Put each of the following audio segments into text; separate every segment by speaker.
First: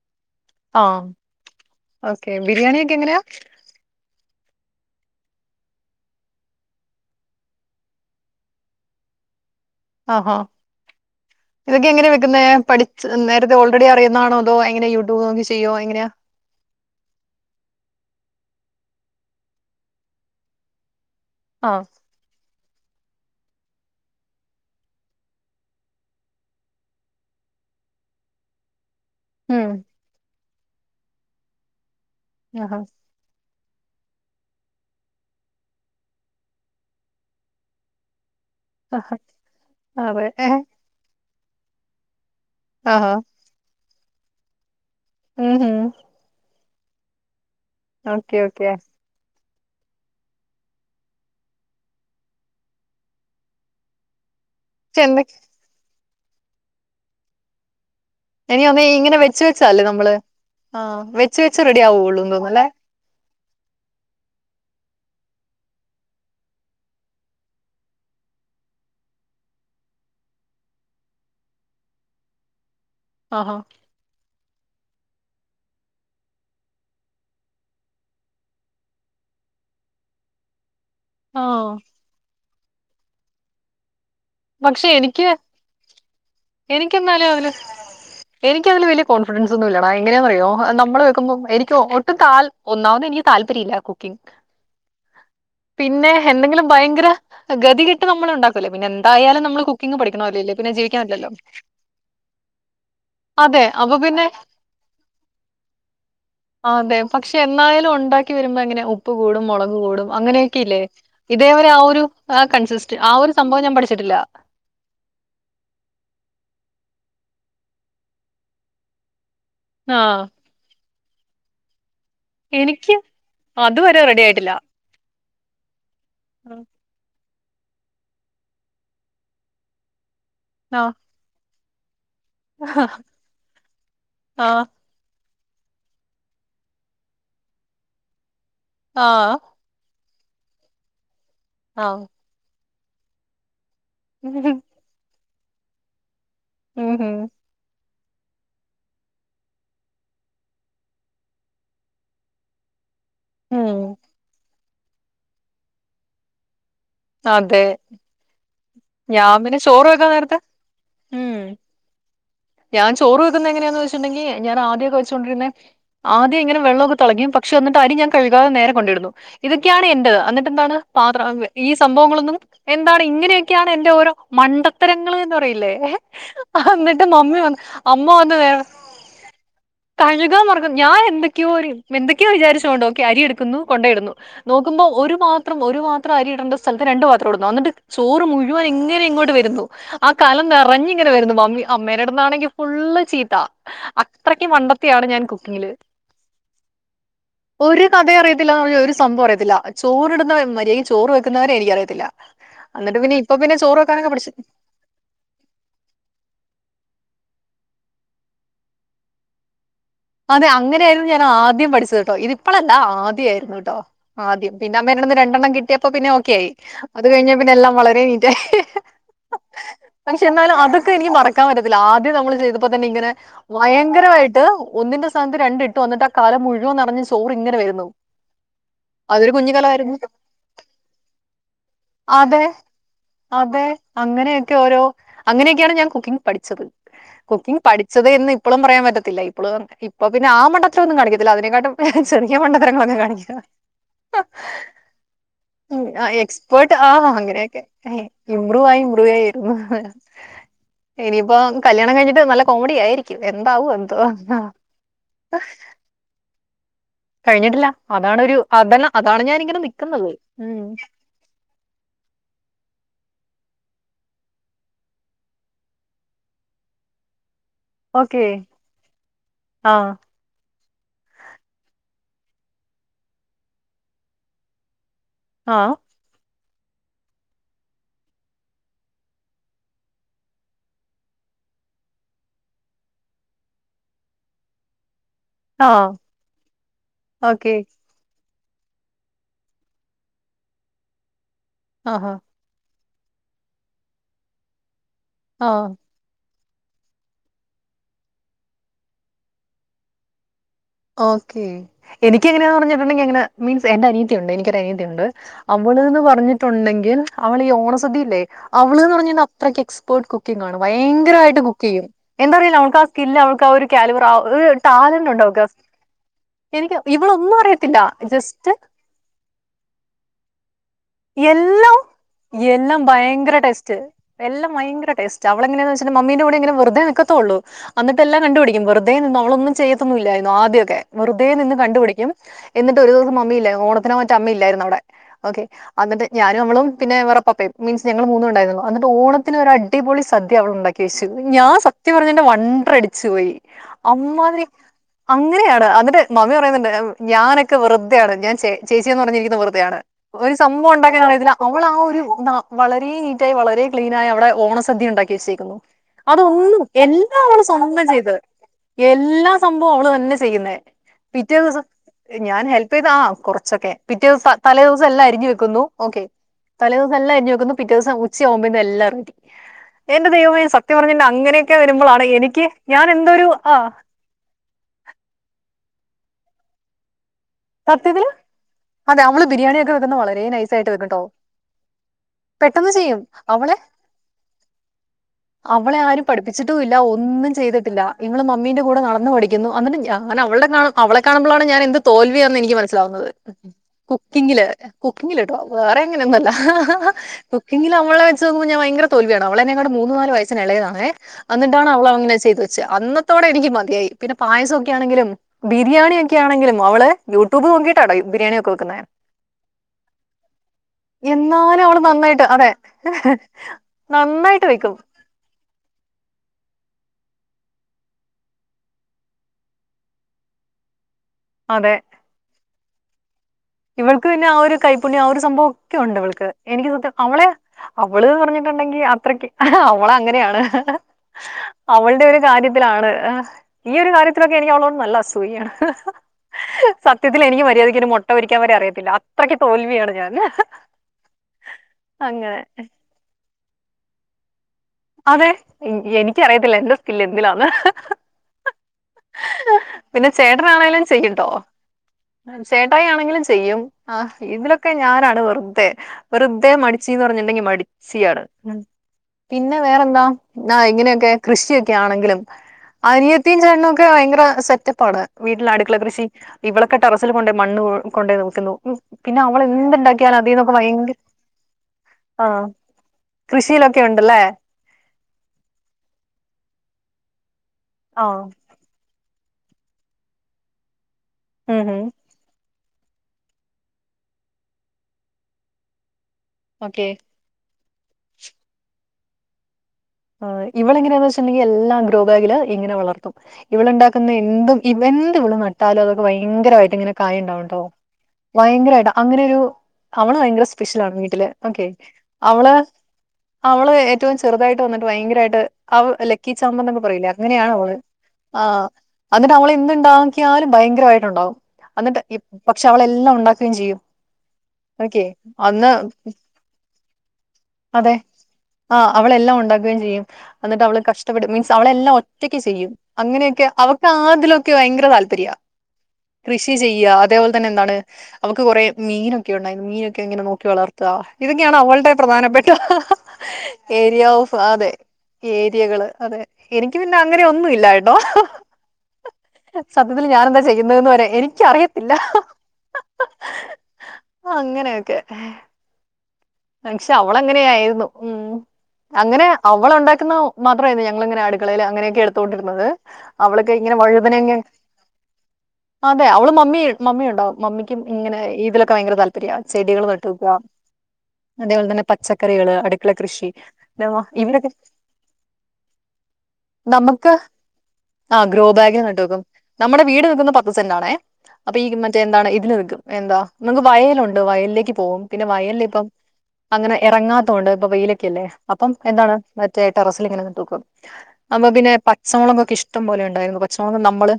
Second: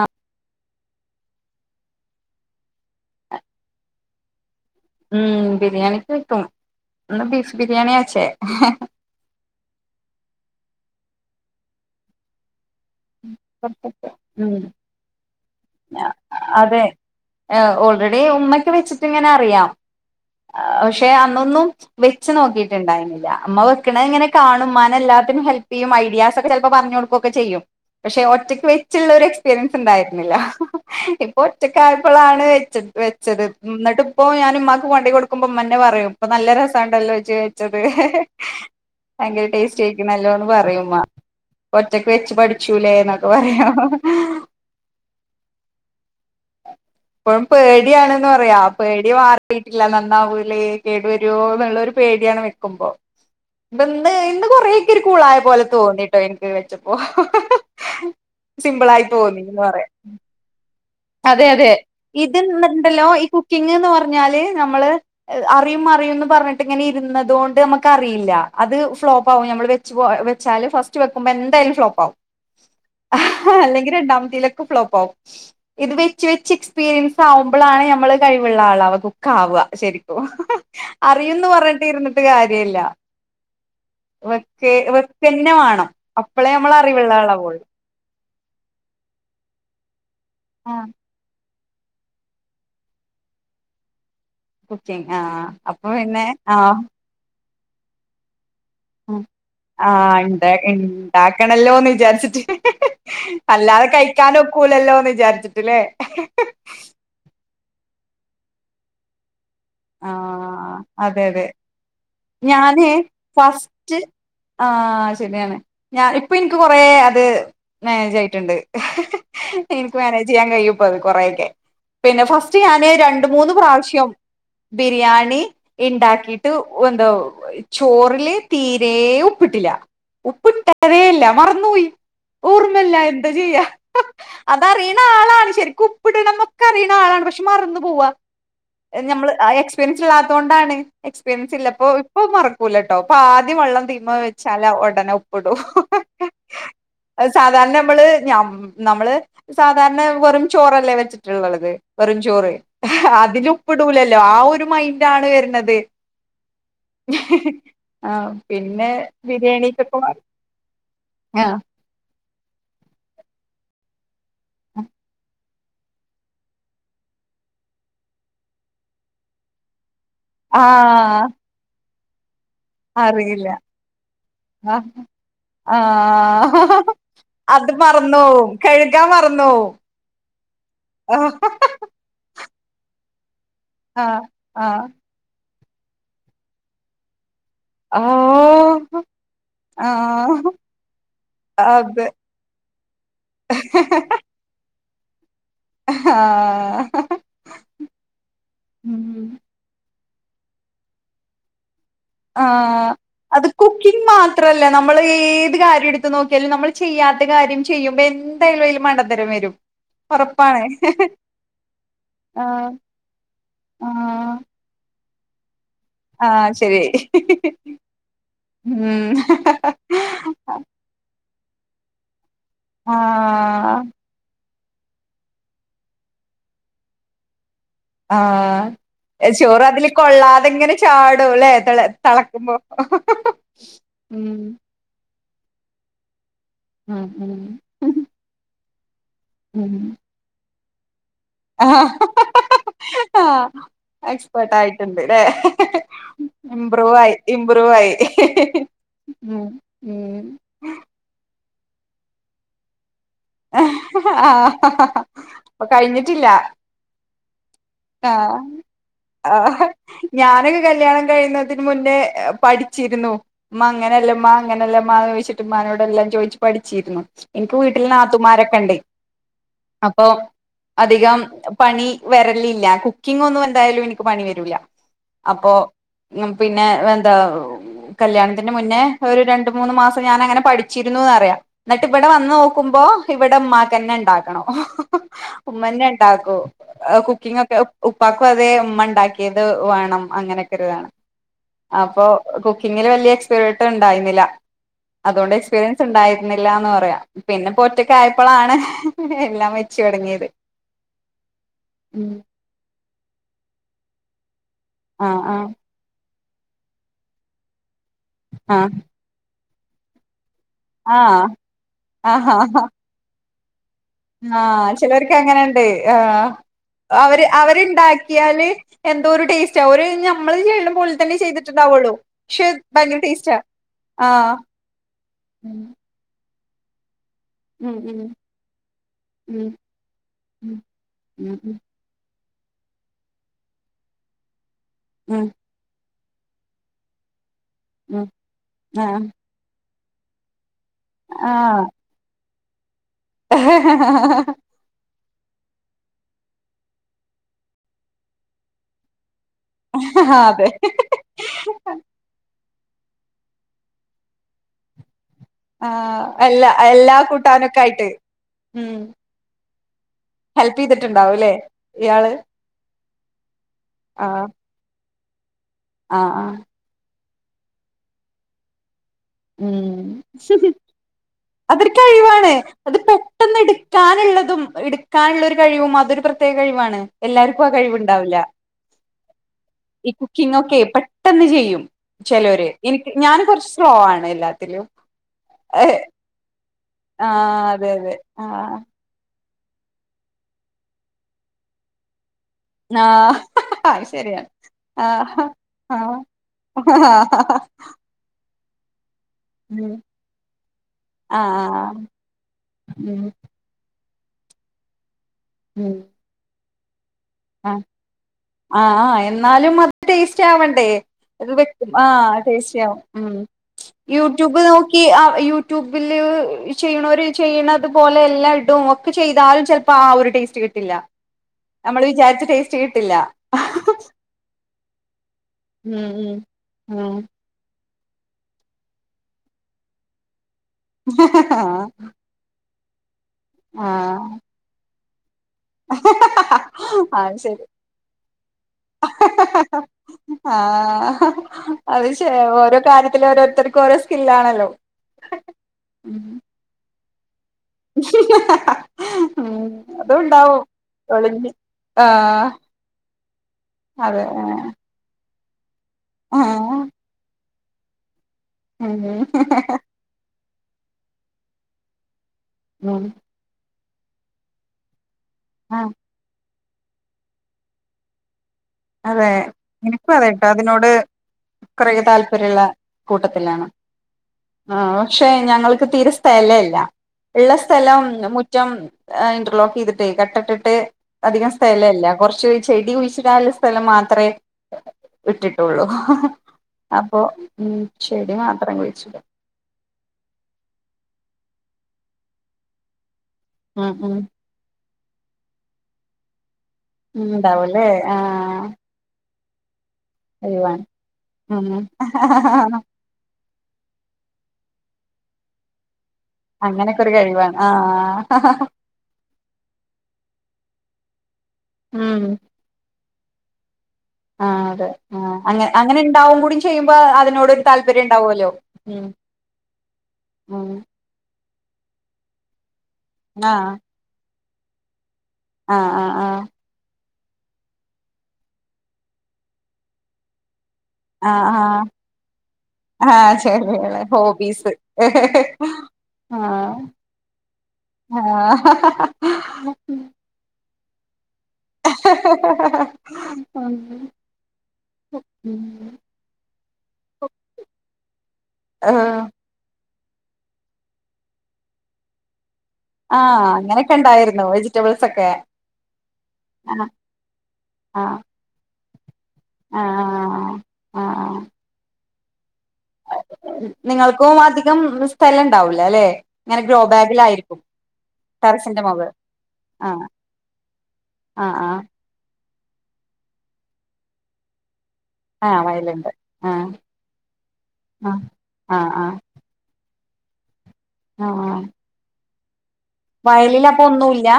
Speaker 1: ആഹ്
Speaker 2: ആം ഓക്കെ ബിരിയാണിക്കെ എങ്ങനെയാ
Speaker 1: ഉം ബിരിയാണിക്ക് വെക്കും ഇന്ന് ബീഫ് ബിരിയാണിയാ വെച്ചേ.
Speaker 2: ആഹാ ഇതൊക്കെ എങ്ങനെയാ വെക്കുന്നേ പഠി ച്ച് നേരത്തെ ഓൾറെഡി അറിയുന്നാണോ അതോ
Speaker 1: ഉം
Speaker 2: എങ്ങനെ യൂടൂബ് നോക്കി ചെയ്യോ എങ്ങനെയാ
Speaker 1: അതെ എ ഓൾറെഡി ഉമ്മക്ക് വെച്ചിട്ടിങ്ങനെ അറിയാം പക്ഷെ അന്നൊന്നും
Speaker 2: ആഹ്
Speaker 1: വെ ച്ചു നോക്കിട്ടുണ്ടായിരുന്നില്ല അമ്മ വെക്കണെങ്ങനെ കാണും. മ്മാനേ എല്ലാത്തിനും ഹെൽപ്പ് ചെയ്യും ഐഡിയാസ് ഒക്കെ ചെലപ്പോ പറഞ്ഞ് കൊടുക്കും ഒക്കെ ചെയ്യും പക്ഷെ ഒറ്റക്ക് വെയ് വെച്ചുള്ളൊരു
Speaker 2: ഉം
Speaker 1: എക്സ്പീരിയൻസ് ഉണ്ടായിരുന്നില്ല. ഇപ്പൊ ഒറ്റക്കായപ്പോഴാണ്
Speaker 2: ആഹാ
Speaker 1: വെച്ച് വെ ച്ചത്. എന്നിട്ടിപ്പൊ ഞാൻ ഉമ്മാക്ക് വേണ്ടി കൊണ്ട്കൊടുക്കുമ്പോ ഉമ്മന്നെ പറയും ഇപ്പൊ നല്ല രസൊണ്ടല്ലോ വെച്ച ച്ചത്
Speaker 2: ആഹാ
Speaker 1: ഭയങ്കര ടേസ്റ്റ്
Speaker 2: അതെ
Speaker 1: ആയിരിക്കണല്ലോന്ന്
Speaker 2: ഏഹ്.
Speaker 1: പറയുമ്മ ഒറ്റക്ക് വെച്ച് പഠി ച്ചുലേ
Speaker 2: ആഹാ
Speaker 1: എന്നൊക്കെ പറയും
Speaker 2: ങു ഹ്
Speaker 1: ഇപ്പം പേടിയാണന്ന്
Speaker 2: ഓക്കെ
Speaker 1: പറയും ആ
Speaker 2: ഓക്കെ
Speaker 1: പേ ടി മാറിയിട്ടില്ല നന്നാവൂലേ കേടുവെരുവോ എന്നുള്ളൊരു പേടിയാണ് വെക്കുമ്പോ ഇത് ഇന്ന് ഇന്ന് കൊറേക്കെരു
Speaker 2: പക്ഷെ എന്തൊ
Speaker 1: കുളായിപ്പോലെ തോന്നിട്ടോ എനിക്ക് വെച്ചപ്പോ
Speaker 2: ഇനി ഒന്നേ
Speaker 1: സിമ്പിളായി
Speaker 2: ഇങ്ങനെ വെച്ച്
Speaker 1: തോന്നിന്ന്
Speaker 2: വെച്ചാല്ലേ
Speaker 1: പറയാം
Speaker 2: നമ്മെള് ആ വെച്ച് വെച്ച് റെഡി ആവുള്ളു തോന്നുന്നു അല്ലേ
Speaker 1: ല്ലോ ഈ കുക്കിംഗിന്ന് പറഞ്ഞാലേ നമ്മെള് അറിയും അറിയൂന്ന് പറഞ്ഞിട്ട് ഇങ്ങനെ ഇരുന്നതു കൊണ്ട് നമ്മെക്കറിയില്ല അത് ഫ്ലോപ്പ് ആവും നമ്മെള് വെ ച്ച് വെച്ചാല് ഫസ്റ്റ് വെക്കുമ്പോൾ എന്തായാലും ഫ്ളോപ്പാകും.
Speaker 2: ആഹാ
Speaker 1: അല്ലെങ്കിൽ രണ്ടാമത്തിയിലൊക്കെ ഫ്ലോപ്പാവും. ഇത് വെച്ച് വെച്ച് എക്സ്പീരിയൻസ് ആവുമ്പേളാണ് ഞമ്മള് കഴിവുള്ള ആളാവുക കുക്കാവാ. ശരിക്കും അറിയൂന്ന്
Speaker 2: ആഹ്
Speaker 1: പറഞ്ഞിട്ട് ഇരുന്നിട്ട് കാര്യല്ല. വെക്കേ
Speaker 2: പക്ഷെ എനിക്ക്
Speaker 1: വെക്കേന്നെവാണം. അപ്പളേ നമ്മൾ അറിവുള്ള ആളാവൊള്ളൂ.
Speaker 2: എനിക്ക് അതില് വെല്യാ കോൺഫിഡൻസ് ഒന്നും ഇല്ലടാ. എങ്ങനെയാെന്നറിയുമോ നമ്മള്. ഒന്നും എനിക്ക് ഓട്ടും താൽ ഒന്നാമത് എനിക്ക് താല്പര്യമില്ല കുക്കിങ്.
Speaker 1: കുക്കിങ് ആ അപ്പൊ
Speaker 2: പിന്നെ
Speaker 1: ആ
Speaker 2: എന്തെങ്കിലും ഭയങ്കര ഗതി കെട്ട് നമ്മള് ഉണ്ടാക്കല്ലേ പിന്നെ
Speaker 1: ഉം
Speaker 2: എന്തായാലും നമ്മൾ
Speaker 1: ആ
Speaker 2: കുക്കിംഗ് പഠിക്കണമല്ലോ പിന്നെ ജീവിക്കാൻ പറ്റില്ലല്ലോ
Speaker 1: ഇണ്ടാക്കണല്ലോന്ന് വിചാരിച്ചിട്ട്.
Speaker 2: അതെ
Speaker 1: അല്ലാതെ
Speaker 2: അപ്പൊ പിന്നെ
Speaker 1: കഴിക്കനൊക്കൂല്ലോന്ന് വിചാരിച്ചിട്ടല്ലേ.
Speaker 2: അതെ പക്ഷെ എന്നായാലും ഒണ്ടാക്കി വെരുമ്പോ എങ്ങനെ ഓ ഉപ്പ് കൂടും, മുളക് കൂടും
Speaker 1: ആ
Speaker 2: അങ്ങനെയൊക്കെയില്ലേ.
Speaker 1: അതെ അതെ
Speaker 2: ഇതേവെരെ ആ ഒരു കൺസിസ്റ്റ് ആ ഒരു സംഭവം ഞാൻ പഠി ച്ചിട്ടില്ല.
Speaker 1: ആ ശരിയാണ്. ഞാൻ ഇപ്പൊ ഇനിക്ക് കൊറെ അത് മാനേജായിട്ടൊണ്ട്. എനിക്ക്
Speaker 2: ആ
Speaker 1: മാനേജ് ചെയ്യാൻ കഴിയും പ്പത് കൊറെഒക്കെ. പിന്നെ ഫസ്റ്റ് ഞാന്
Speaker 2: എനിക്ക്
Speaker 1: രണ്ട് മൂന്ന്
Speaker 2: അതുവരെ
Speaker 1: പ്രാശം.
Speaker 2: റെഡി ആയിട്ടില്ല
Speaker 1: ബിരിയാണി ഇണ്ടാക്കിട്ട്
Speaker 2: ഉം.
Speaker 1: ഒന്തോ ചോറില് തീരെ ഉപ്പിട്ടില്ല.
Speaker 2: ആ
Speaker 1: ഉപ്പിട്ടതേയില്ല മറന്നുപോയി. ഓർമ്മില്ല എന്താ ചെയ്യാ,
Speaker 2: ആ
Speaker 1: അതറിയണ ആളാണ് ശരിക്കും. ഉപ്പിടണം ഒക്കെ അറിയുന്ന ആളാണ് പക്ഷെ മറന്നു പോവാ.
Speaker 2: ആ
Speaker 1: നമ്മള് എക്സ്പീരിയൻസ് ഇല്ലാത്ത കൊണ്ടാണെ. എക്സ്പീരിയൻസ് ഇല്ല
Speaker 2: ആ
Speaker 1: ഇപ്പൊ ഇപ്പ മറക്കൂല കേട്ടോ ഇപ്പൊ ആദ്യം വെള്ളം തീമിൽ വെച്ചാ ഉടനെ ഉപ്പിടും.
Speaker 2: ഉ ഉം ഹും
Speaker 1: സാധാരണ നമ്മള് ഞ നമ്മള് സാധാരണ വെറും ചോറല്ലേ വെച്ചിട്ടുള്ളത് വെറും ചോറ്. അതില്
Speaker 2: ഉം
Speaker 1: ഉപ്പിടൂലല്ലോ ആ ഒരു മൈൻഡ് ആണ് വരുന്നത്.
Speaker 2: അതെ
Speaker 1: ആഹ് പിന്നെ
Speaker 2: ഞാൻ പിന്നെ ചോറ്
Speaker 1: ബിരിയാണിക്കൊക്കെ
Speaker 2: വെക്കാൻ നേരത്തെ ഉം
Speaker 1: ആഹ്.
Speaker 2: ഞാൻ ചേറ് വെക്കുന്നത് എങ്ങനെയാണെങ്കി ഞാൻ ആദ്യാക്കെ വച്ചുക്കൊണ്ടിരുന്നെ. ആദ്യം ഇങ്ങനെ വെള്ളമക്കെ തിളക്കും. പക്ഷേ എന്നിട്ട് അരി ഞാൻ കഴുക്കാതെ നേരെ കൊണ്ട് ഇടുന്നു. ഇതൊക്കെയാണ് എന്റെത്. എന്നിട്ട് എന്താണ് പാത്ര
Speaker 1: ആഹ്
Speaker 2: ഈ സംഭവങ്ങളൊന്നും. എന്താണ്
Speaker 1: അറിയില്ല
Speaker 2: ഇങ്ങനെയൊക്കെയാണ് എൻറെ ഓരോ
Speaker 1: ആ
Speaker 2: മണ്ടത്തരങ്ങൾ എന്ന് പറയില്ലേ.
Speaker 1: ആ
Speaker 2: മമ്മി വ
Speaker 1: അത്
Speaker 2: അമ്മ വന്ന്
Speaker 1: മറന്നോവും
Speaker 2: വേഗം
Speaker 1: കഴുകാൻ മറന്നോവും
Speaker 2: കഴുകാൻ നടക്കും. ഞാൻ എന്തൊക്കെയോ എന്തൊക്കെയോ വിചാരിച്ചോണ്ട് ഓക്കെ അരി എടുക്കുന്നു
Speaker 1: ആ
Speaker 2: കൊണ്ടെയിടുന്നു.
Speaker 1: ആ
Speaker 2: നോക്കുമ്പോ ഒരു പാ ഒരു പാത്രം അരിയിടണ്ട സ്ഥലത്ത് രണ്ട് പാത്രം ഇടുന്നു അന്നിട്ട്.
Speaker 1: ആ
Speaker 2: ചോറ് മുഴുവൻ
Speaker 1: ഓ
Speaker 2: ഇങ്ങനെ ഇങ്ങോട്ട് വരുന്നു. ആ
Speaker 1: ആഹ്
Speaker 2: കലം നിറഞ്ഞിങ്ങനെ വരുന്നു മമ്മി. അമ്മേടെ
Speaker 1: അതെ
Speaker 2: അടുത്തിന്നാണെങ്കിൽ ഫുള്ള് ചീത്ത അത്രക്കും മണ്ടത്തിയാണ് ഞാൻ കുക്കിങ്ങില്
Speaker 1: ആഹ്.
Speaker 2: ഒരു കഥ അറിയത്തില്ല, ഒരു
Speaker 1: ഉം
Speaker 2: സംഭവം അറിയത്തില്ല. ചോറിടുന്ന മര്യാദ് ചോറ് വെക്കുന്നവരെ എനിക്ക് അറിയത്തില്ല.
Speaker 1: ആഹ് അത് കുക്കിംഗ്
Speaker 2: പഠിച്ചു.
Speaker 1: മാത്രല്ല. നമ്മള് ഏത് കാര്യം എടുത്ത് നോക്കിയാലും, നമ്മൾ ചെയ്യാത്ത കാര്യം ചെയ്യുമ്പോ എന്തായാലും അതിൽ മണ്ടത്തരം വരും.
Speaker 2: അതെ
Speaker 1: ഒറപ്പാണ്
Speaker 2: അങ്ങനെയായിരുന്നു ഞാൻ ആദ്യം പഠിച്ചത് കേട്ടോ. ഇത്
Speaker 1: ആഹ്
Speaker 2: ഇപ്പോഴല്ല, ആദ്യമായിരുന്നു കേട്ടോ
Speaker 1: ആഹ്
Speaker 2: ആദ്യം. പിന്നെ അമ്മേടടുത്തുന്ന് രണ്ടെണ്ണം കിട്ടിയ അപ്പൊ പിന്നെ ഓക്കെ ആയി.
Speaker 1: ആഹ് ശരിയായി
Speaker 2: അത് കഴിഞ്ഞ പിന്നെ എല്ലാം വളരെ നീറ്റായി.
Speaker 1: ഉം
Speaker 2: പക്ഷെ എന്നാലും അതൊക്കെ എനിക്ക് മറക്കാൻ പറ്റത്തില്ല. ആദ്യം നമ്മള് ചെയ്തപ്പോ തന്നെ ഇങ്ങനെ
Speaker 1: ആഹ്
Speaker 2: ഭയങ്കരമായിട്ട് ഒന്നിന്റെ സ്ഥാനത്ത് രണ്ടിട്ട് അന്നിട്ട് കലം മുഴുവൻ നിറഞ്ഞ് ചോറ് ഇങ്ങനെ വരുന്നു.
Speaker 1: ആഹ്.
Speaker 2: അതൊരു കുഞ്ഞു
Speaker 1: ചോറ് അതില്
Speaker 2: കലായിരുന്നു.
Speaker 1: കൊള്ളാതിങ്ങനെ ചാടും അല്ലേ
Speaker 2: അതെ
Speaker 1: തിളക്കുമ്പോ.
Speaker 2: അതെ അങ്ങനെയൊക്കെ. ഓരോ അങ്ങനെയൊക്കെയാണ് ഞാൻ കുക്കിംഗ് പഠിച്ചത്.
Speaker 1: ഉം
Speaker 2: കുക്കിംഗ്
Speaker 1: ഉം
Speaker 2: പഠിച്ചത് എന്ന് ഇപ്പോളും പറയാൻ പറ്റത്തില്ല. ഇപ്പോളും
Speaker 1: ഉം
Speaker 2: ഇപ്പൊ പിന്നെ ആ മണ്ടത്തരം ഒന്നും കാണിക്കത്തില്ല. അതിനെക്കാട്ടും
Speaker 1: ആഹ്
Speaker 2: ചെറിയ മണ്ടതരങ്ങളൊക്കെ കാണിക്ക.
Speaker 1: ആഹ് എക്സ്പേർട്ട് ആയിട്ടുണ്ട് ഇല്ലേ
Speaker 2: ആഹ്
Speaker 1: ഇംപ്രൂ ആയി ഇംപ്രൂ ആയി.
Speaker 2: ഇംപ്രൂ ആയി ഇംപ്രൂ
Speaker 1: ഉം
Speaker 2: ആയിരുന്നു
Speaker 1: ഉം
Speaker 2: ഇനിയിപ്പ കല്യാണം കഴിഞ്ഞിട്ട് നല്ല കോമഡി ആയി.
Speaker 1: ആ അപ്പൊ കഴിഞ്ഞിട്ടില്ല
Speaker 2: കഴിഞ്ഞിട്ടില്ല അതാണൊരു
Speaker 1: ആഹ്
Speaker 2: അതന്നെ അതാണ് ഞാനിങ്ങനെ നിക്കുന്നത് ഉ
Speaker 1: കഴിയുന്നതിനു മുന്നേ പഠിച്ചിരുന്നു. മ അങ്ങനെല്ല മാ അങ്ങനെല്ല മാ എന്ന് ചോദിച്ചിട്ട് ഉമ്മനോട് എല്ലാം ചോദിച്ച് പഠിച്ചിരുന്നു. എനിക്ക് വീട്ടിൽ
Speaker 2: ഓക്കെ
Speaker 1: നാത്തുമാരൊക്കെ ഉണ്ട്
Speaker 2: ആഹ്
Speaker 1: അപ്പൊ അധികം പണി വരലില്ല കുക്കിംഗ് ഒന്നും എന്തായാലും എനിക്ക് പണി വരൂല അപ്പൊ
Speaker 2: ആഹ്
Speaker 1: ഉം പിന്നെ എന്താ കല്യാണത്തിന്റെ മുന്നേ ഒരു രണ്ട് മൂന്ന് മാസം ഞാൻ അങ്ങനെ പഠിച്ചിരുന്നു എന്നറിയാം. എന്നിട്ട് ഇവിടെ വന്നു നോക്കുമ്പോ ഇവിടെ ഉമ്മാക്ക് തന്നെ ഉണ്ടാക്കണോ ഉമ്മന്നെ
Speaker 2: ആഹ്
Speaker 1: ഉണ്ടാക്കോ കുക്കിംഗ്
Speaker 2: ഓക്കെ
Speaker 1: ഒക്കെ. ഉപ്പാക്കും അതേ ഉന്മ ഉണ്ടാക്കിയത് വേണം അങ്ങനെയൊക്കെ ഒരുതാണ് അപ്പൊ
Speaker 2: ആഹാ
Speaker 1: കു ഇങ്ങനെ വലിയ എക്സ്പിരിഡ് ഉണ്ടായിരുന്നില്ല. അതുകൊണ്ട്
Speaker 2: ആഹ്
Speaker 1: എക്സ്പീരിയൻസ് ഉണ്ട ല്ലന്ന് പറയാ പിന്നെ ഒറ്റക്ക് ആയപ്പോളാണ് എല്ലാം വെച്ച് തുടങ്ങിയത്.
Speaker 2: ഓക്കേ എനിക്ക്‌ എങ്ങനെയാ പറഞ്ഞിട്ടുണ്ടെങ്കിൽങ്ങനെ മീൻസ് എന്റെ അനിയത്തി ഉണ്ട് എനിക്കൊര് അനിത്തി ഉണ്ട്
Speaker 1: ആഹ് ആഹ്
Speaker 2: അ അവള്ന്ന് പറഞ്ഞിട്ടുണ്ടെങ്കിൽ അവള് ഈ ഓണസദ്യായില്ലേ അവള്ന്ന് പറഞ്ഞ അത്രക്ക് എക്സ്പർട് കുക്ക് കുക്കിംഗ് ആണ്
Speaker 1: ആഹ്
Speaker 2: ഭയങ്കരമായിട്ട് കുക്ക് ചെയ്യും
Speaker 1: ആഹ്
Speaker 2: എന്താറില്ല
Speaker 1: ആഹ്
Speaker 2: അവള്ക്ക് ആ സ്കിൽ അവള്ക്ക് ഒരു കാലിബർ ആ ഒരു
Speaker 1: ആഹ്
Speaker 2: ടാലന്റ്
Speaker 1: ചിലർക്ക്
Speaker 2: ഉണ്ട് അവൾക്ക്
Speaker 1: അങ്ങനെയുണ്ട് ആ
Speaker 2: എനിക്ക്
Speaker 1: അവര്
Speaker 2: ഇവളൊന്നും അറിയത്തില്ല ജസ്റ്റ്
Speaker 1: അവരുണ്ടാക്കിയാല് എന്തോ ഒരു ടേസ്റ്റ് ആ ഒരു ഞമ്മള് ചെള്ള്മ്പോള്
Speaker 2: എല്ലാം എല്ലാം ഭയങ്കര
Speaker 1: ടേസ്റ്റാ
Speaker 2: ടേസ്റ്റ്
Speaker 1: ആഹ്
Speaker 2: എല്ലാം ഭയങ്കര ടേസ്റ്റാ അവള്
Speaker 1: ഉം
Speaker 2: എങ്ങനെയത് പിന്നെ മമ്മിന്റെ കുടെ ഇങ്ങനെ വെറുതെ നിക്കത്തൊളു
Speaker 1: ഉം
Speaker 2: അന്നിട്ട്
Speaker 1: ഉം
Speaker 2: എല്ലാം കണ്ടു പിടിക്കും. വെറുതെ നിന്നും
Speaker 1: ഉം
Speaker 2: അവളൊന്നും ചെയ്യത്തൊന്നും ഇല്ലായിരുന്നു. ആദ്യമൊക്കെ വെറുതെ
Speaker 1: ഉം
Speaker 2: നിന്ന് കണ്ടുപിടിക്കും. എന്നിട്ട് ഒരു ദിവസം മമ്മി ഇല്ല. ഓണത്തിന് മറ്റേ അമ്മ ഇല്ലായിരുന്നു അവിടെ
Speaker 1: ഉം ഉം
Speaker 2: ഓക്കെ അന്നട്ട് ഞാനും അവളും പിന്നെ വെറെപപ്പയും മീൻസ് ഞങ്ങള്
Speaker 1: ഉം
Speaker 2: മൂന്നുംണ്ടായിരുന്നു അന്നട്ട്
Speaker 1: ആഹ്
Speaker 2: ഓണം ത്തിന് ഒരു അടിപൊളി സദ്യാഅവള് ഉണ്ടാക്കി വെച്ചു ഞാൻ
Speaker 1: ആഹ്
Speaker 2: സത്യം പറഞ്ഞാ എന്റെ വണ്ടർടി ച്ചു പോയ് അമാതിരി അങ്ങനെയാണ് അന്നിട്ട് മമ്മി പറയുന്നുണ്ട് മ് ഞാനൊക്കെ വെറുതെയാണ് ഞാൻ ചേ ചേച്ചിന്ന് പറഞ്ഞിരിക്കുന്ന വെറുതെയാണ്
Speaker 1: ഹ ഹാ
Speaker 2: ഒരു സംഭവം ഉണ്ടാക്കാൻ അറിയത്തില്ല അവളാ ആ ഒരു വളരെ നീറ്റായി വളരെ ക്ലീനായി അവിടെ ഓണസദ്യ ഉണ്ടാക്കി വെച്ചേ തൊന്നും
Speaker 1: ആഹ് എല്ലാ
Speaker 2: അതൊന്നും
Speaker 1: എല്ലാ
Speaker 2: എല്ലാം അവള്
Speaker 1: കൂട്ടാനൊക്കെ
Speaker 2: സ്വന്തം
Speaker 1: ആയിട്ട്
Speaker 2: ചെയ്ത്
Speaker 1: ഉം
Speaker 2: എല്ലാ സംഭവം അവള് തന്നെ ചെ ചെയ്ന്നെ
Speaker 1: ഹെൽപ് ചെയ്തിട്ടുണ്ടാവുംല്ലേ
Speaker 2: പിറ്റേ ദിവസം
Speaker 1: ഇയാള്
Speaker 2: ഞാൻ ഹെൽപ് ചെയ്ത ആ കൊറച്ചൊക്കെ പിറ്റേ ദിവസ
Speaker 1: ആഹ്
Speaker 2: തലേദിവസം എല്ലാം അരിഞ്ഞ് വെക്കുന്നു ഓക്കെ
Speaker 1: ആഹ് ആഹ്
Speaker 2: തലേ ദിവസം എല്ലാം അരിഞ്ഞ് വെക്കുന്നു പിറ്റേ ദിവസം ഉച്ചയാകുമ്പോ എല്ലാം റെഡി എന്റെ ദൈവമെ
Speaker 1: ഉം
Speaker 2: സത്യം പറഞ്ഞാ നങ്ങനെ
Speaker 1: അതൊരു കഴിവാണ് അത് പെട്ടെന്ന്
Speaker 2: ആ
Speaker 1: എടുക്കാനുള്ളതും എടു കാനുള്ളൊരു കഴിവും അതൊരു പ്രത്യേക കഴിവാണ് എല്ലാർക്കും ആ
Speaker 2: സത്യത്തിൽ
Speaker 1: കഴിവുണ്ടാവില്ല
Speaker 2: അതെ അവള് ബിരിയാണിയൊക്കെ
Speaker 1: ഈ
Speaker 2: വെക്കുന്നത് വളരെ
Speaker 1: കുക്കിംഗ് ഒക്കെ
Speaker 2: നൈസായിട്ട് വെക്കുംട്ടോ
Speaker 1: പെട്ടെന്ന് ചെയ്യും ചെലര്
Speaker 2: പെട്ടെന്ന്
Speaker 1: എനിക്ക്
Speaker 2: ചെയ്യും
Speaker 1: ഞാനും കുറച്ച്
Speaker 2: അവളെ
Speaker 1: സ്ലോ ആണ് എല്ലാത്തിലും
Speaker 2: അവളെ ആരും പഠിപ്പിച്ചിട്ടും ഇല്ല
Speaker 1: ആ
Speaker 2: ഒന്നും
Speaker 1: അതെ
Speaker 2: ചെയ്തിട്ടില്ല
Speaker 1: അതെ
Speaker 2: ഇങ്ങള്
Speaker 1: ആ
Speaker 2: മമ്മീന്റെ കൂടെ നടന്ന് പഠി ക്കുന്നു അന്നിട്ട് ഞാൻ അവള്ടെ കാണു അവളെ കാണുമ്പോളാണ് ഞാൻ എന്ത് തോൽവിയാ ക്ക്
Speaker 1: ആ
Speaker 2: മനസിലാവുന്നത്
Speaker 1: അത് ശരിയാണ്
Speaker 2: കുക്കിങ്ങ്ല്
Speaker 1: ആ
Speaker 2: കുക്കിങ്ങ്ല് കേട്ടോ
Speaker 1: ആ
Speaker 2: വേറെങ്ങനെ ഒന്നുംമല്ല ഹ ഹ ഹ കു കുക്കിങ്ങ്ല് അവളെ വെച്ച്നോക്കുമ്പോ ഞാൻ ഭയങ്ക തോൽവിയാണ് അവളെന്നെക്കാള്
Speaker 1: ഉം
Speaker 2: മൂന്ന് നാല് വസ്സിന് ഇളയതാണെ
Speaker 1: ആ
Speaker 2: അന്നിട്ടാണ് അവള് അങ്ങനെ ചെയ്തു വച്ച
Speaker 1: ഉം
Speaker 2: അന്നത്തോടെ എനിക്ക് മതിയായി പിന്നെ പായസൊക്കെയാണെങ്കിലും
Speaker 1: ഉം
Speaker 2: ബിരിയാണി ഒക്കെ ആണെങ്കിലും അവള് യൂട്യൂബ്
Speaker 1: ആ
Speaker 2: നോക്കിയിട്ടാട്ടോ ബിരിയാണി ഒക്കെ
Speaker 1: ആ
Speaker 2: വെക്കുന്നത്
Speaker 1: എന്നാലും അത് ടേസ്റ്റ് ആവേണ്ടേ അത്
Speaker 2: എന്നാലും
Speaker 1: വെക്കും
Speaker 2: അവള്
Speaker 1: ആ
Speaker 2: നന്നായിട്ട് അതെ
Speaker 1: ടെസ്റ്റാവും ഉം യൂട്യൂബ്
Speaker 2: നന്നായിട്ട് വെക്കും.
Speaker 1: നോക്കി യ യു ട്യൂബില് ചെയ്യണവര് ചെയ്യണതുപോലെ എല്ലാം ഇടും ഒക്കെ ചെയ്താലും ചെലപ്പോൾ ആ ഒരു ടേസ്റ്റ് കിട്ട് ട്ടില്ലാ
Speaker 2: അതെ.
Speaker 1: നമ്മള് വിചാരിച്ച ടേസ്റ്റ് കിട്ടില്ല
Speaker 2: ഇവൾക്ക് പിന്നെ ആ ഒരു കൈപ്പുണ്യം ആ ഒരു സംഭവം ഒക്കെ
Speaker 1: ഉം
Speaker 2: ഉണ്ട്
Speaker 1: ഉം
Speaker 2: ഇവൾക്ക് എനിക്ക് സത്യം
Speaker 1: ഉം
Speaker 2: അവളെ അവള്ന്ന് പറഞ്ഞിട്ടുണ്ടെങ്കി അത്രക് അവളങ്ങനെയാണ് അവളുടെ ഒരു കാര്യത്തിലാണ് ആഹ് ഈ ഒരു
Speaker 1: ആഹ്
Speaker 2: കാര്യത്തിലൊക്കെ എനിക്ക് അവളോട് നല്ലസു വയ്യ
Speaker 1: അത്
Speaker 2: സത്യത്തില് എനിക്ക്
Speaker 1: ശരി
Speaker 2: മര്യാതയ്ക്ക്‌ ഒരു മൊ ട്ടരിക്കാൻ വരെ അറിയത്തില്ല അത്രക്ക് തോൽവിയാണ് ഞാൻ
Speaker 1: ആഹ്
Speaker 2: അങ്ങനെ
Speaker 1: പിന്നെ ഓരോരുതർക്കും ഓരോ സ്കില്ലാണല്ലോ
Speaker 2: അതെ
Speaker 1: ഉം
Speaker 2: എനിക്കറിയത്തില്ല എന്റെ സ്കില് എന്തിലാന്ന്
Speaker 1: [inaudible]
Speaker 2: പിന്നെ
Speaker 1: അതുണ്ടാവും
Speaker 2: ചേട്ടനാണെലും ചെയ്യുണ്ടോ
Speaker 1: ഒളിഞ്ഞ് ആഹ്
Speaker 2: ചേട്ടായി ആണെങ്കിലും ചെയ്യും
Speaker 1: അതെ
Speaker 2: ആ്ഹ് ഇതിലൊ ക്കെ ഞാനാണ് വെറുതെ വെറുതെ
Speaker 1: ആഹ്
Speaker 2: മടിച്ചീന്ന് പറഞ്ഞ്ണ്ടെങ്കിൽ മടിച്ചിയാണ്
Speaker 1: ഉം ഉം
Speaker 2: പിന്നെ വേറെന്താ നാ ഇങ്ങനെയൊക്കെ കൃഷിയൊക്കെ ആണെങ്കിലും
Speaker 1: ഉം
Speaker 2: അനിയ ത്തിയും ചേട്ടന് ഒക്കെ ഭയങ്കര സെറ്റപ്പ് ആണ് വീട്ടില്
Speaker 1: ആഹ്
Speaker 2: അടുക്കള കൃഷി ഇവളൊക്കെ ടെറസല് കൊണ്ടേ മണ്ണ് കൊ കൊണ്ടേ നോക്കുന്നു
Speaker 1: അതെ
Speaker 2: പിന്നെ
Speaker 1: എനിക്കും
Speaker 2: അവളെന്തുണ്ടാക്കിയാലും
Speaker 1: അതെട്ടോ
Speaker 2: അതിൽന്നൊക്കെ
Speaker 1: അതിനോട്
Speaker 2: ഭയങ്കര
Speaker 1: കുറേ താല്പര്യള്ള
Speaker 2: ആഹ്
Speaker 1: കൂട്ടത്തിലാണ്
Speaker 2: കൃഷിയിലൊക്കെ ഉണ്ടല്ലേ
Speaker 1: ആഹ് പക്ഷെ ഞങ്ങൾക്ക് തീരെ സ്ഥലയില്ല ഉള്ള സ്ഥലം
Speaker 2: ആ
Speaker 1: മുറ്റം ഇന്റർലോക്ക് ചെയ്തിട്ട് കട്ടട്ടിട്ട് അധികം
Speaker 2: ഉം ഉം.
Speaker 1: സ്ഥലവില്ലാ കുറച്ച് ചെടി കുഴിച്ച് കല് സ്ഥലം മാത്രമേ വിട്ടിട്ടൊള്ളൂ
Speaker 2: ഓക്കെ
Speaker 1: അപ്പൊ ഉം ചെടി മാത്രം കുഴിച്ചിടും
Speaker 2: ആ ഇവളെങ്ങനെയാന്ന് വെച്ചിട്ടുണ്ടെങ്കിൽ എല്ലാം ഗ്രോബാഗില് ഇങ്ങനെ വളർത്തും ഇവൾ
Speaker 1: ഉം ഉം
Speaker 2: ഉണ്ടാക്കുന്ന എന്തും ഇവ എന്ത് ഇവൾ നട്ടാലും അതൊക്കെ ഭയങ്കരമായിട്ട് ഇങ്ങനെ
Speaker 1: ഉം
Speaker 2: കായണ്ടാവുട്ടൊ
Speaker 1: ഉണ്ടാവുംല്ലേ ആഹ്
Speaker 2: ഭയങ്കരമായിട്ട് അങ്ങനെയൊരു അവള് ഭയങ്കര
Speaker 1: കഴിവാണ്
Speaker 2: സ്പെഷ്യൽ ആണ് വീട്ടില്
Speaker 1: ഉം
Speaker 2: ഓക്കെ അവള് അവള് ഏറ്റവും ചെറുതായിട്ട് വന്നിട്ട് ഭയങ്കരമായിട്ട് അവ ലെ ക്കി ചാമ്പിയർ എന്നൊക്കെ
Speaker 1: അങ്ങനൊക്കെ ഒരു
Speaker 2: പറയില്ലെ
Speaker 1: കഴിവാണ്
Speaker 2: അങ്ങനെയാണ് അവള്
Speaker 1: ആഹ്
Speaker 2: ആഹ് എന്നിട്ട് അവളെന്ത് ഉണ്ടാക്കിയാലും ഭയങ്കരമായിട്ട് ഉണ്ടാവും എന്നിട്ട്
Speaker 1: ഉം
Speaker 2: പക്ഷെ അവളെല്ലാം ഉണ്ടാക്കുകയും ചെയ്യും
Speaker 1: ആഹ് അതെ
Speaker 2: ഓക്കെ
Speaker 1: ആഹ് അങ്ങനെ
Speaker 2: അന്ന്
Speaker 1: അങ്ങനെ ഉണ്ടാവും കൂടിയും ചെയ്യുമ്പോൾ അതിനോടൊരു താല്പര്യം
Speaker 2: അതെ
Speaker 1: ഉണ്ടാവല്ലോ
Speaker 2: ആഹ് അവളെല്ലാം ഉണ്ടാ ക്കുകയും ചെയ്യും എന്നിട്ട് അവൾ കഷ്ടപ്പെട്ട് മീൻസ് അവളെല്ലാം ഒറ്റക്ക് ചെയ്യും
Speaker 1: ആ
Speaker 2: അങ്ങനെയൊക്കെ അവ ക്കാതിലൊക്കെ ഭയങ്കര താല്പര്യാ
Speaker 1: ആഹ് ആഹ് ആഹ്
Speaker 2: കൃഷി ചെയ്യ അതേപോലെ തന്നെന്താണ് അവക്ക് കുറെ മീനൊക്കെ ഉണ്ടായിന്നു മീനൊക്കെ ഇങ്ങനെ നോക്കി വളർ ത്ത
Speaker 1: ആ
Speaker 2: ഇതൊക്കെയാണ് അവളുടെ പ്രധാനപ്പെട്ട
Speaker 1: ആ ആ ചെടികള്
Speaker 2: ഏരിയ ഓഫ് ഫ്
Speaker 1: ഹോബീസ്
Speaker 2: അതെ ഏരിയകള്
Speaker 1: ആ
Speaker 2: അതെ എനിക്ക് പിന്നെ അങ്ങനെ ഒന്നും ഇല്ലാട്ടോ
Speaker 1: ആ ആ
Speaker 2: സത്യത്തിൽ ഞാനെന്താ ചെയ്യുന്നതന്ന് വരെ എനിക്ക് എനിക്കറിയത്തില്ല അങ്ങനെയൊക്കെ പക്ഷെ അവളങ്ങനെയായിരുന്നു ഉം അങ്ങനെ അവൾ ഉണ്ടാക്കുന്ന മാത്രേരുന്നു ഞങ്ങൾങ്ങനെ അടുക്കളേൽ അങ്ങനെയൊക്കെ എടുത്തോണ്ടിരുന്നത്
Speaker 1: ആഹ്
Speaker 2: അവളൊക്കെ
Speaker 1: അങ്ങനെക്കെ
Speaker 2: ഇങ്ങനെ
Speaker 1: ഉണ്ടായിരുന്നു
Speaker 2: വഴുതനങ്ങ
Speaker 1: വെജിറ്റബിൾസൊക്കെ
Speaker 2: അതെ അവളും മമ്മി മമ്മിയുണ്ടാവും മമ്മിക്കും
Speaker 1: ആ
Speaker 2: ഇങ്ങനെ ഇതിലൊക്കെ ഭയങ്കര താല്പര്യാ ചെടികൾ നട്ടു വെക്ക
Speaker 1: ആഹ് ആഹ്
Speaker 2: അതേപോലെ തന്നെ പക്കറികള് അ
Speaker 1: നിങ്ങൾക്കും അധികം സ്ഥലംണ്ടാവൂല ല്ലെ ഇങ്ങനെ ഗ്രോബാഗിലായിരിക്കും
Speaker 2: ആഉ ഗ്രോബാഗിൽ നട്ട് വെക്കും
Speaker 1: ആ
Speaker 2: നമ്മുടെ വീട് നിക്കുന്നത് പത്ത് സെന്റാണേ
Speaker 1: ആഹ്
Speaker 2: അപ്പൊ
Speaker 1: ആഹ്
Speaker 2: ഈ മറ്റെ എന്താണ് ഇതിൽ നിൽക്കും എന്താ നമുക്ക് വയലുണ്ട് വയലിലേക്ക് പോകും
Speaker 1: ആഹ് വയലുണ്ട് ആഹ്
Speaker 2: ഇറങ്ങാത്തത് കൊണ്ട് ഇപ്പൊ
Speaker 1: ആഹ്
Speaker 2: വെയിലൊക്കെല്ലേ അപ്പം
Speaker 1: ആഹ് ആഹ്
Speaker 2: എന്താണ് മറ്റേ ടെറസിൽ ഇങ്ങനെ നട്ടു വെക്കും
Speaker 1: ആഹ്
Speaker 2: നമ്മക്ക്‌ പിന്നെ പച്ചമുളകൊക്കെ ഇഷ്ടം പോലെ ഉണ്ടായിരുന്നു
Speaker 1: വയലിൽ അപ്പൊ
Speaker 2: പച്ചമുളക്
Speaker 1: ഒന്നുല്ല
Speaker 2: നമ്മള്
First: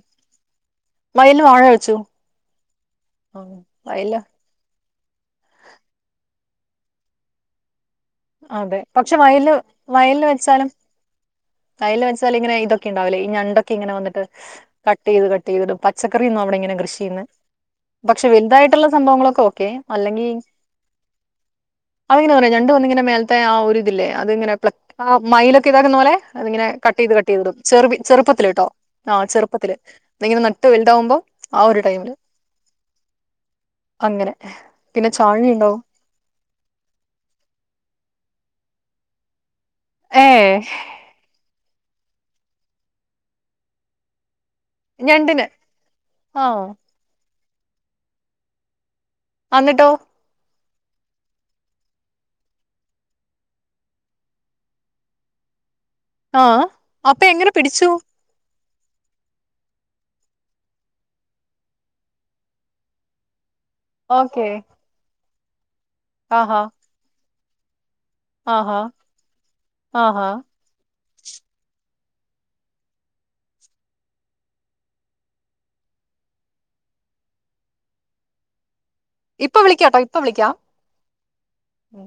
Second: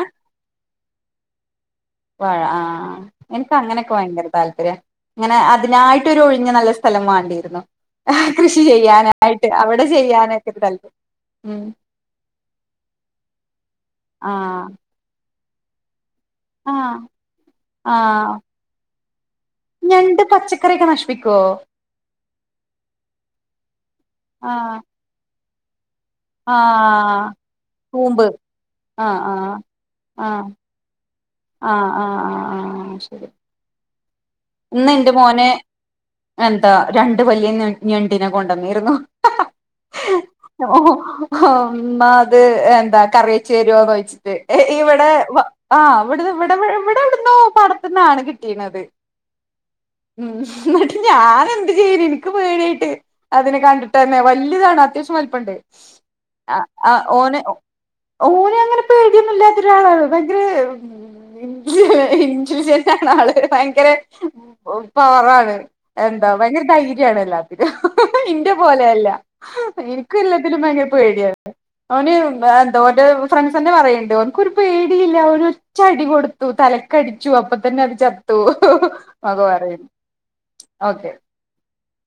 Speaker 2: വയലിൽ വാഴ വെച്ചു
Speaker 1: വഴ ആഹ്
Speaker 2: ആ
Speaker 1: എനിക്ക് അങ്ങനെയൊക്കെ
Speaker 2: വയലില്
Speaker 1: ഭയങ്കര താല്പര്യാ അങ്ങനെ അതിനായിട്ട് ഒരു ഒഴിഞ്ഞ നല്ല സ്ഥലം വാണ്ടിയിരുന്നു കൃഷി
Speaker 2: അതെ പക്ഷെ
Speaker 1: ചെയ്യാനായിട്ട്
Speaker 2: വയലില്
Speaker 1: അവിടെ ചെയ്യാനൊക്കെ ണ്ടല്ലോ
Speaker 2: വയൽ വെച്ചാൽ ഇങ്ങനെ ഇതൊക്കെ ഉണ്ടാവില്ലേ ഈ ഞണ്ടൊക്കെ ഇങ്ങെനെ വന്നിട്ട്
Speaker 1: ആഹ്
Speaker 2: കട്ട് ചെയ്ത് കട്ട് ചെയ്തിടും പച്ചക്കറിയൊന്നും അവിടെ ഇങ്ങനെ കൃഷി
Speaker 1: ആഹ്
Speaker 2: ചെയ്യുന്നെ പക്ഷെ
Speaker 1: ആഹ്
Speaker 2: വലുതായിട്ടുള്ള സംഭവങ്ങളൊക്കെ ക്കെ
Speaker 1: ഞണ്ട്
Speaker 2: അല്ലെങ്കി
Speaker 1: പച്ചക്കറിയൊക്കെ നശിപ്പിക്കോ
Speaker 2: ആദ്യം ഇങ്ങനെ പറിം ഞണ്ട് വന്ന് മേലത്തെ ആ ഒരു ഇതില്ലേ അത്ങ്ങനെ പ്ല
Speaker 1: ആഹ്
Speaker 2: മൈലൊക്കെ ഇതാക്കുന്ന പോലെ അതിങ്ങനെ കട്ട് ചെയ്ത്
Speaker 1: ആഹ്
Speaker 2: കട്ട് ചെയ്തിടും ചെറു പി
Speaker 1: കൂമ്പ്
Speaker 2: ചെറുപ്പത്തിൽ കേട്ടോ ആ
Speaker 1: ആഹ് ആഹ്
Speaker 2: ചെറുപ്പത്തില് അതിങ്ങനെ
Speaker 1: ആഹ്
Speaker 2: നട്ടു ട്ട് വലുതാവുമ്പോ ആ ഒരു
Speaker 1: ആഹ്
Speaker 2: ടൈമില്
Speaker 1: ആഹ് ആ ആഹ് ആ ശരി
Speaker 2: അങ്ങനെ
Speaker 1: ഇന്ന്
Speaker 2: പിന്നെ
Speaker 1: എന്റെ മോൻ
Speaker 2: ചാഴി ഉണ്ടാവും
Speaker 1: എന്താ രണ്ടു വല്യ ഞെ ഞെണ്ടിനെ കൊണ്ടന്നിരുന്നു
Speaker 2: ഏ
Speaker 1: ഓ ഉമ്മ ഇത് എന്താ കറി വച്ച് താരോന്ന് ചോയ്ച്ചു ഇവിടെ വ
Speaker 2: ഞണ്ടിന്
Speaker 1: ആ ഇവിട്ന്ന്
Speaker 2: ആ
Speaker 1: ഇവിടെ ഇവിടെ ഇവിടെട്ന്നൊ പടത്തിന്നാണ് കിട്ടീയിണത്
Speaker 2: അന്നിട്ടോ
Speaker 1: ഉം എന്നിട്ട് ഞാൻ എന്ത് ചെയ്യ്ണ് എനിക്ക് പേടിയായിട്ട് അതിനെ കണ്ടിട്ട് തന്നെ വലിയതാണ് അത്യാവശ്യം വല്പ്പണ്ട് ആ
Speaker 2: അപ്പൊ
Speaker 1: ഓൻ
Speaker 2: എങ്ങനെ പിടിച്ചു
Speaker 1: ഓൻ അങ്ങനെ പേടിയൊന്നുംല്ലാത്ത ഒരാളാണ് ഭയങ്കര ഇൻസുൻാണ് ആള് ഭയങ്കര,
Speaker 2: ഓക്കെ
Speaker 1: പവറാണ് എന്താ
Speaker 2: ആഹാ
Speaker 1: ഭയങ്കര ധൈര്യണല്ലാ, ഇന്റെ
Speaker 2: ആഹാ
Speaker 1: പോലെയല്ല എനിക്കു
Speaker 2: ആഹാ
Speaker 1: എല്ലാത്തിനും ഭയങ്കര പേടിയാണ്, ഓന് ന്തോ ഓന്റെ ഫ്രണ്ട്സ്ന്നെ പറയണ്ട് ഓൻക്കൊരു പേടിയില്ല ഓന് ഒറ്റടി കൊടു ത്തു തലക്കടിച്ചു അപ്പൊ തന്നെ അത് ചത്തു ന്നൊക്കെ
Speaker 2: ഇപ്പൊ
Speaker 1: പറയുന്നു
Speaker 2: വിളിക്കാട്ടോ ഇപ്പൊ വിളിക്കാം
Speaker 1: ഓക്കെ
Speaker 2: ഉം.